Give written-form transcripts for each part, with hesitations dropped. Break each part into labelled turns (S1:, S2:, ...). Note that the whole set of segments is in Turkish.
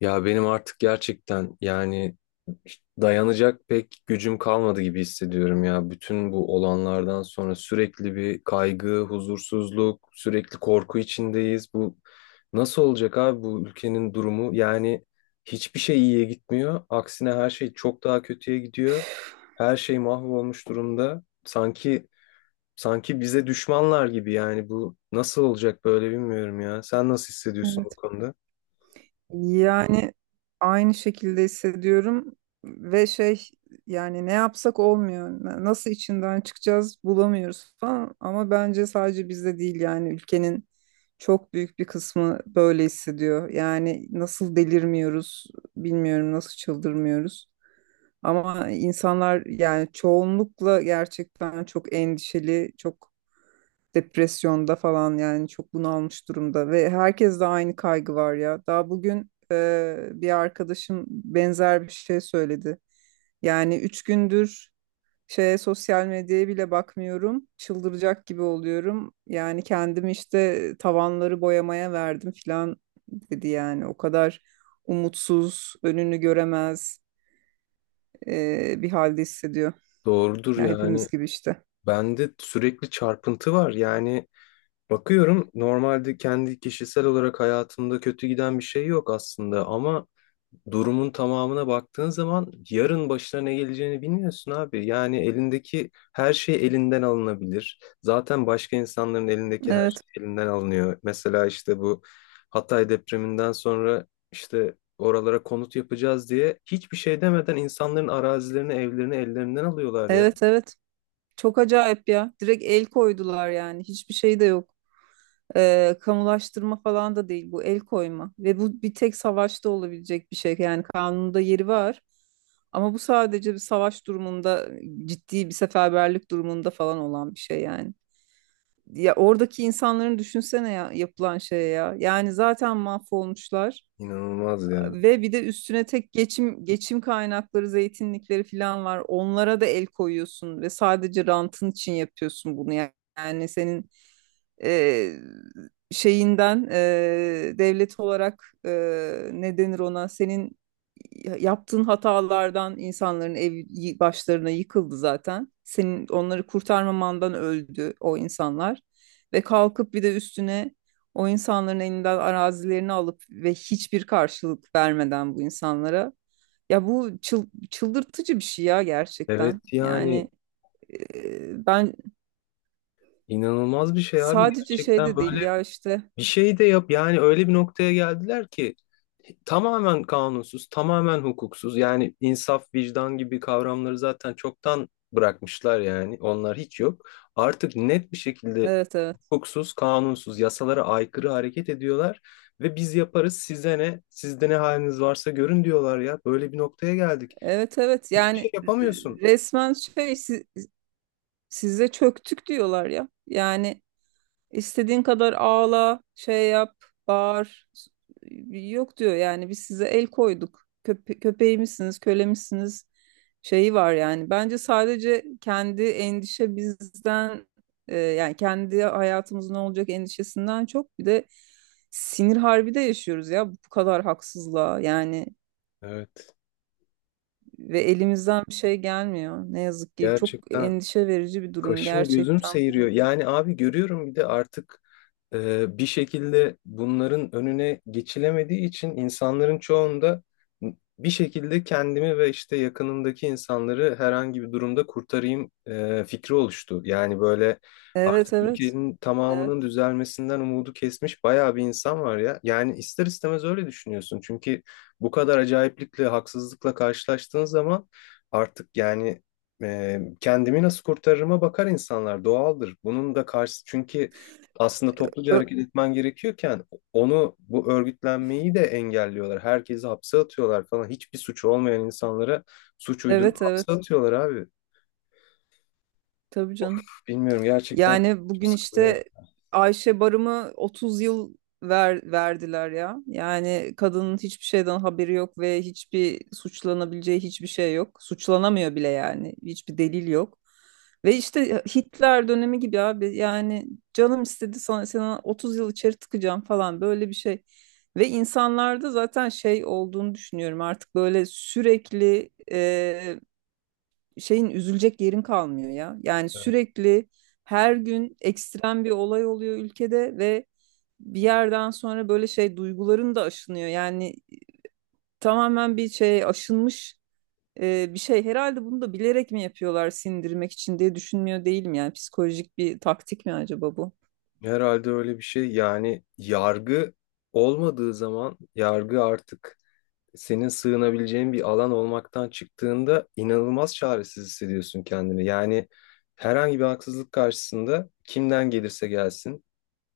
S1: Ya benim artık gerçekten yani dayanacak pek gücüm kalmadı gibi hissediyorum ya. Bütün bu olanlardan sonra sürekli bir kaygı, huzursuzluk, sürekli korku içindeyiz. Bu nasıl olacak abi bu ülkenin durumu? Yani hiçbir şey iyiye gitmiyor. Aksine her şey çok daha kötüye gidiyor. Her şey mahvolmuş durumda. Sanki bize düşmanlar gibi yani bu nasıl olacak böyle bilmiyorum ya. Sen nasıl hissediyorsun bu
S2: Evet.
S1: konuda?
S2: Yani aynı şekilde hissediyorum ve şey yani ne yapsak olmuyor. Nasıl içinden çıkacağız bulamıyoruz falan ama bence sadece bizde değil yani ülkenin çok büyük bir kısmı böyle hissediyor. Yani nasıl delirmiyoruz bilmiyorum nasıl çıldırmıyoruz. Ama insanlar yani çoğunlukla gerçekten çok endişeli, çok depresyonda falan yani çok bunalmış durumda ve herkes de aynı kaygı var ya. Daha bugün bir arkadaşım benzer bir şey söyledi. Yani 3 gündür şeye sosyal medyaya bile bakmıyorum. Çıldıracak gibi oluyorum. Yani kendimi işte tavanları boyamaya verdim falan dedi yani. O kadar umutsuz, önünü göremez bir halde hissediyor.
S1: Doğrudur
S2: Ya
S1: yani.
S2: hepimiz gibi işte.
S1: Bende sürekli çarpıntı var. Yani bakıyorum normalde kendi kişisel olarak hayatımda kötü giden bir şey yok aslında ama durumun tamamına baktığın zaman yarın başına ne geleceğini bilmiyorsun abi. Yani elindeki her şey elinden alınabilir. Zaten başka insanların elindeki her
S2: Evet,
S1: şey elinden alınıyor. Mesela işte bu Hatay depreminden sonra işte oralara konut yapacağız diye hiçbir şey demeden insanların arazilerini, evlerini ellerinden alıyorlar ya.
S2: evet, evet. Çok acayip ya. Direkt el koydular yani. Hiçbir şey de yok. Kamulaştırma falan da değil bu el koyma. Ve bu bir tek savaşta olabilecek bir şey. Yani kanunda yeri var. Ama bu sadece bir savaş durumunda, ciddi bir seferberlik durumunda falan olan bir şey yani. Ya oradaki insanların düşünsene ya yapılan şeye ya. Yani zaten mahvolmuşlar
S1: İnanılmaz ya.
S2: ve bir de üstüne tek geçim kaynakları, zeytinlikleri falan var. Onlara da el koyuyorsun ve sadece rantın için yapıyorsun bunu. Yani senin e, şeyinden devlet olarak ne denir ona? Senin yaptığın hatalardan insanların ev başlarına yıkıldı zaten. Senin onları kurtarmamandan öldü o insanlar. Ve kalkıp bir de üstüne o insanların elinden arazilerini alıp ve hiçbir karşılık vermeden bu insanlara. Ya bu çıldırtıcı bir şey ya gerçekten.
S1: Evet yani
S2: Yani ben
S1: inanılmaz bir şey abi
S2: sadece şey
S1: gerçekten
S2: de
S1: böyle
S2: değil ya işte.
S1: bir şey de yap yani öyle bir noktaya geldiler ki tamamen kanunsuz, tamamen hukuksuz. Yani insaf, vicdan gibi kavramları zaten çoktan bırakmışlar, yani onlar hiç yok artık. Net bir şekilde
S2: Evet, evet.
S1: hukuksuz, kanunsuz, yasalara aykırı hareket ediyorlar ve biz yaparız, size ne, sizde ne haliniz varsa görün diyorlar ya. Böyle bir noktaya geldik,
S2: Evet, evet.
S1: hiçbir
S2: Yani
S1: şey yapamıyorsun.
S2: resmen şey size çöktük diyorlar ya. Yani İstediğin kadar ağla, şey yap, bağır. Yok diyor yani biz size el koyduk. Köpeğimizsiniz, kölemizsiniz şeyi var yani. Bence sadece kendi endişe bizden yani kendi hayatımızın ne olacak endişesinden çok bir de sinir harbi de yaşıyoruz ya bu kadar haksızlığa yani
S1: Evet,
S2: ve elimizden bir şey gelmiyor. Ne yazık ki çok
S1: gerçekten.
S2: endişe verici bir durum
S1: Kaşım gözüm
S2: gerçekten
S1: seyiriyor.
S2: bu.
S1: Yani abi görüyorum, bir de artık bir şekilde bunların önüne geçilemediği için insanların çoğunda bir şekilde kendimi ve işte yakınımdaki insanları herhangi bir durumda kurtarayım fikri oluştu. Yani böyle
S2: Evet,
S1: artık
S2: evet.
S1: ülkenin tamamının
S2: Evet.
S1: düzelmesinden umudu kesmiş bayağı bir insan var ya. Yani ister istemez öyle düşünüyorsun. Çünkü bu kadar acayiplikle, haksızlıkla karşılaştığın zaman artık yani kendimi nasıl kurtarırıma bakar insanlar, doğaldır. Bunun da karşı, çünkü aslında topluca
S2: Ö-
S1: hareket etmen gerekiyorken onu, bu örgütlenmeyi de engelliyorlar. Herkesi hapse atıyorlar falan. Hiçbir suçu olmayan insanlara suç uydurup
S2: Evet
S1: hapse
S2: evet.
S1: atıyorlar abi.
S2: Tabii canım.
S1: Bilmiyorum gerçekten,
S2: Yani
S1: içim
S2: bugün
S1: sıkılıyor ya.
S2: işte Ayşe Barım'ı 30 yıl verdiler ya. Yani kadının hiçbir şeyden haberi yok ve hiçbir suçlanabileceği hiçbir şey yok. Suçlanamıyor bile yani. Hiçbir delil yok. Ve işte Hitler dönemi gibi abi. Yani canım istedi sana, sana 30 yıl içeri tıkacağım falan böyle bir şey. Ve insanlarda zaten şey olduğunu düşünüyorum artık böyle sürekli şeyin üzülecek yerin kalmıyor ya. Yani sürekli her gün ekstrem bir olay oluyor ülkede ve bir yerden sonra böyle şey duyguların da aşınıyor. Yani tamamen bir şey aşınmış bir şey. Herhalde bunu da bilerek mi yapıyorlar sindirmek için diye düşünmüyor değilim. Yani psikolojik bir taktik mi acaba bu?
S1: Herhalde öyle bir şey. Yani yargı olmadığı zaman, yargı artık senin sığınabileceğin bir alan olmaktan çıktığında inanılmaz çaresiz hissediyorsun kendini. Yani herhangi bir haksızlık karşısında, kimden gelirse gelsin,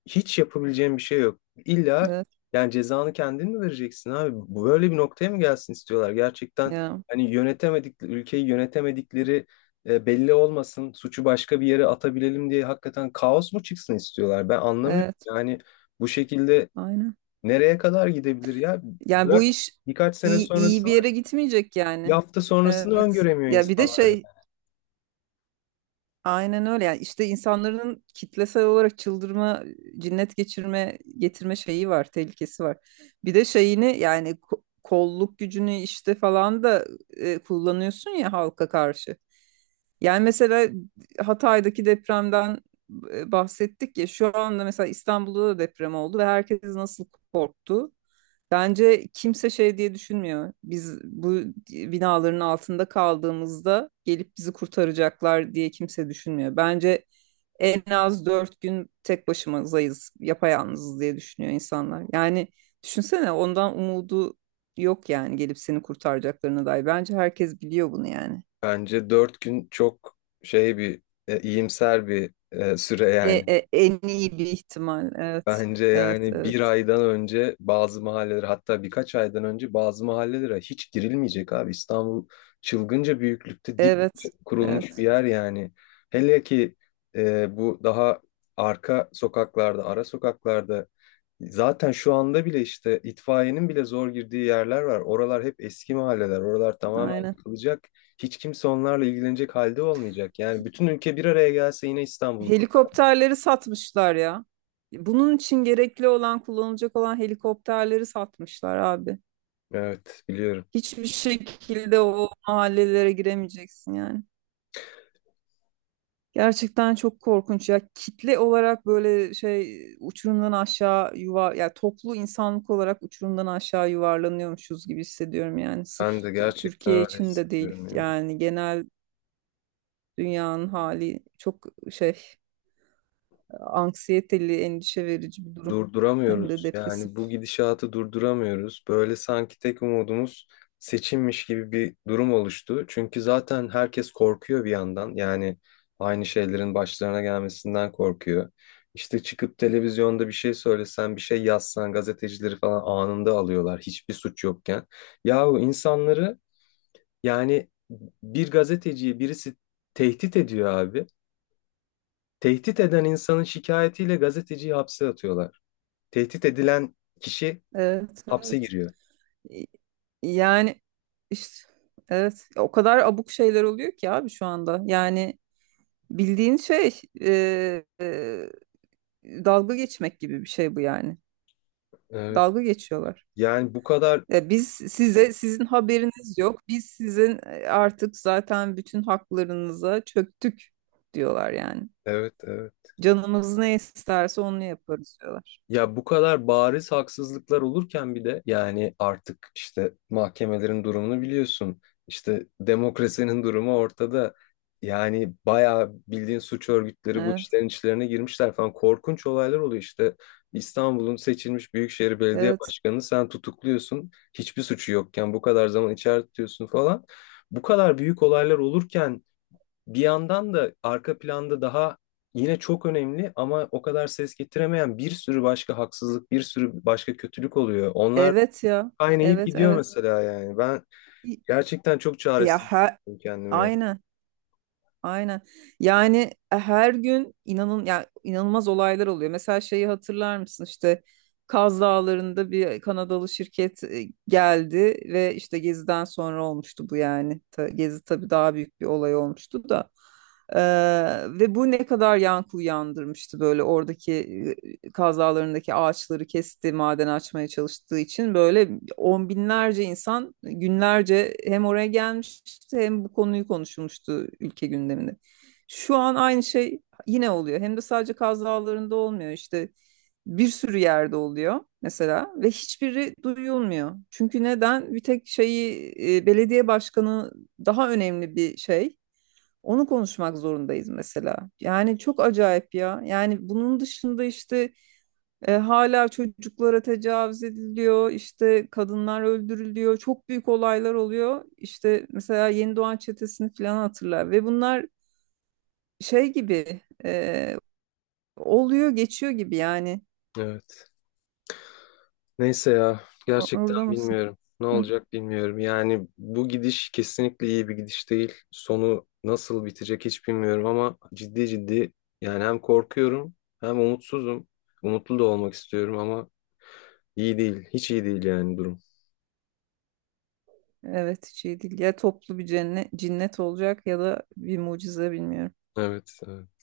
S1: hiç yapabileceğin bir şey yok. İlla
S2: Evet.
S1: yani cezanı kendin mi vereceksin abi? Böyle bir noktaya mı gelsin istiyorlar? Gerçekten
S2: Ya,
S1: hani yönetemedik ülkeyi, yönetemedikleri belli olmasın, suçu başka bir yere atabilelim diye hakikaten kaos mu çıksın istiyorlar? Ben anlamıyorum.
S2: evet.
S1: Yani bu şekilde
S2: Aynen.
S1: nereye kadar gidebilir ya?
S2: Yani bu
S1: Bırak
S2: iş
S1: birkaç sene
S2: iyi bir
S1: sonrasını,
S2: yere gitmeyecek
S1: bir
S2: yani.
S1: hafta sonrasını
S2: Evet.
S1: öngöremiyor
S2: Ya bir de
S1: insanlar ya.
S2: şey aynen öyle yani işte insanların kitlesel olarak çıldırma, cinnet geçirme, getirme şeyi var, tehlikesi var. Bir de şeyini yani kolluk gücünü işte falan da kullanıyorsun ya halka karşı. Yani mesela Hatay'daki depremden bahsettik ya şu anda mesela İstanbul'da da deprem oldu ve herkes nasıl korktu. Bence kimse şey diye düşünmüyor. Biz bu binaların altında kaldığımızda gelip bizi kurtaracaklar diye kimse düşünmüyor. Bence en az 4 gün tek başımızayız, yapayalnızız diye düşünüyor insanlar. Yani düşünsene ondan umudu yok yani gelip seni kurtaracaklarına dair. Bence herkes biliyor bunu yani.
S1: Bence 4 gün çok şey bir iyimser bir süre
S2: E,
S1: yani.
S2: e, en iyi bir ihtimal. Evet,
S1: Bence
S2: evet,
S1: yani bir
S2: evet.
S1: aydan önce bazı mahallelere, hatta birkaç aydan önce bazı mahallelere hiç girilmeyecek abi. İstanbul çılgınca büyüklükte dip
S2: Evet,
S1: kurulmuş bir
S2: evet.
S1: yer yani. Hele ki bu daha arka sokaklarda, ara sokaklarda zaten şu anda bile işte itfaiyenin bile zor girdiği yerler var. Oralar hep eski mahalleler. Oralar tamamen
S2: Aynen.
S1: yıkılacak. Hiç kimse onlarla ilgilenecek halde olmayacak. Yani bütün ülke bir araya gelse yine İstanbul'u.
S2: Helikopterleri satmışlar ya. Bunun için gerekli olan, kullanılacak olan helikopterleri satmışlar abi.
S1: Evet, biliyorum.
S2: Hiçbir şekilde o mahallelere giremeyeceksin yani. Gerçekten çok korkunç ya. Kitle olarak böyle şey uçurumdan aşağı yuvar ya toplu insanlık olarak uçurumdan aşağı yuvarlanıyormuşuz gibi hissediyorum yani. Sırf
S1: Ben de gerçekten
S2: Türkiye
S1: öyle
S2: için de değil
S1: hissediyorum ya.
S2: yani genel dünyanın hali çok şey anksiyeteli, endişe verici bir durum. Hem de
S1: Durduramıyoruz.
S2: depresif.
S1: Yani bu gidişatı durduramıyoruz. Böyle sanki tek umudumuz seçimmiş gibi bir durum oluştu. Çünkü zaten herkes korkuyor bir yandan. Yani aynı şeylerin başlarına gelmesinden korkuyor. İşte çıkıp televizyonda bir şey söylesen, bir şey yazsan gazetecileri falan anında alıyorlar, hiçbir suç yokken. Yahu insanları, yani bir gazeteciyi birisi tehdit ediyor abi. Tehdit eden insanın şikayetiyle gazeteciyi hapse atıyorlar. Tehdit edilen kişi
S2: Evet,
S1: hapse
S2: evet.
S1: giriyor.
S2: Y- Yani işte evet o kadar abuk şeyler oluyor ki abi şu anda. Yani bildiğin şey dalga geçmek gibi bir şey bu yani.
S1: Evet.
S2: Dalga geçiyorlar.
S1: Yani bu kadar,
S2: Ya biz size sizin haberiniz yok. Biz sizin artık zaten bütün haklarınıza çöktük diyorlar yani.
S1: evet, evet.
S2: Canımız ne isterse onu yaparız diyorlar.
S1: Ya bu kadar bariz haksızlıklar olurken bir de yani artık işte mahkemelerin durumunu biliyorsun. İşte demokrasinin durumu ortada. Yani bayağı bildiğin suç örgütleri bu
S2: Evet,
S1: işlerin içlerine girmişler falan. Korkunç olaylar oluyor işte. İstanbul'un seçilmiş Büyükşehir Belediye
S2: evet.
S1: Başkanı, sen tutukluyorsun. Hiçbir suçu yokken bu kadar zaman içeride tutuyorsun falan. Bu kadar büyük olaylar olurken bir yandan da arka planda daha, yine çok önemli ama o kadar ses getiremeyen bir sürü başka haksızlık, bir sürü başka kötülük oluyor. Onlar
S2: Evet ya.
S1: kaynayıp
S2: Evet,
S1: gidiyor
S2: evet.
S1: mesela yani. Ben gerçekten çok
S2: Ya
S1: çaresiz
S2: her,
S1: hissediyorum kendimi ya.
S2: aynen, aynen. Yani her gün inanın ya inanılmaz olaylar oluyor. Mesela şeyi hatırlar mısın? İşte Kaz Dağları'nda bir Kanadalı şirket geldi ve işte Gezi'den sonra olmuştu bu yani. Gezi tabii daha büyük bir olay olmuştu da. Ee, ve bu ne kadar yankı uyandırmıştı böyle oradaki e, kazalarındaki ağaçları kesti, maden açmaya çalıştığı için böyle on binlerce insan günlerce hem oraya gelmişti hem bu konuyu konuşulmuştu ülke gündeminde. Şu an aynı şey yine oluyor. Hem de sadece Kaz Dağları'nda olmuyor işte bir sürü yerde oluyor mesela ve hiçbiri duyulmuyor. Çünkü neden? Bir tek şeyi belediye başkanı daha önemli bir şey. Onu konuşmak zorundayız mesela. Yani çok acayip ya. Yani bunun dışında işte hala çocuklara tecavüz ediliyor, işte kadınlar öldürülüyor, çok büyük olaylar oluyor. İşte mesela Yeni Doğan Çetesi'ni falan hatırlar ve bunlar şey gibi oluyor, geçiyor gibi yani.
S1: Evet. Neyse ya,
S2: O-
S1: gerçekten
S2: Orada mısın?
S1: bilmiyorum. Ne
S2: Hı.
S1: olacak bilmiyorum. Yani bu gidiş kesinlikle iyi bir gidiş değil. Sonu nasıl bitecek hiç bilmiyorum ama ciddi ciddi yani hem korkuyorum hem umutsuzum. Umutlu da olmak istiyorum ama İyi değil. Hiç iyi değil yani durum.
S2: Evet, hiç iyi değil. Ya toplu bir cennet, cinnet olacak ya da bir mucize bilmiyorum.
S1: Evet, evet.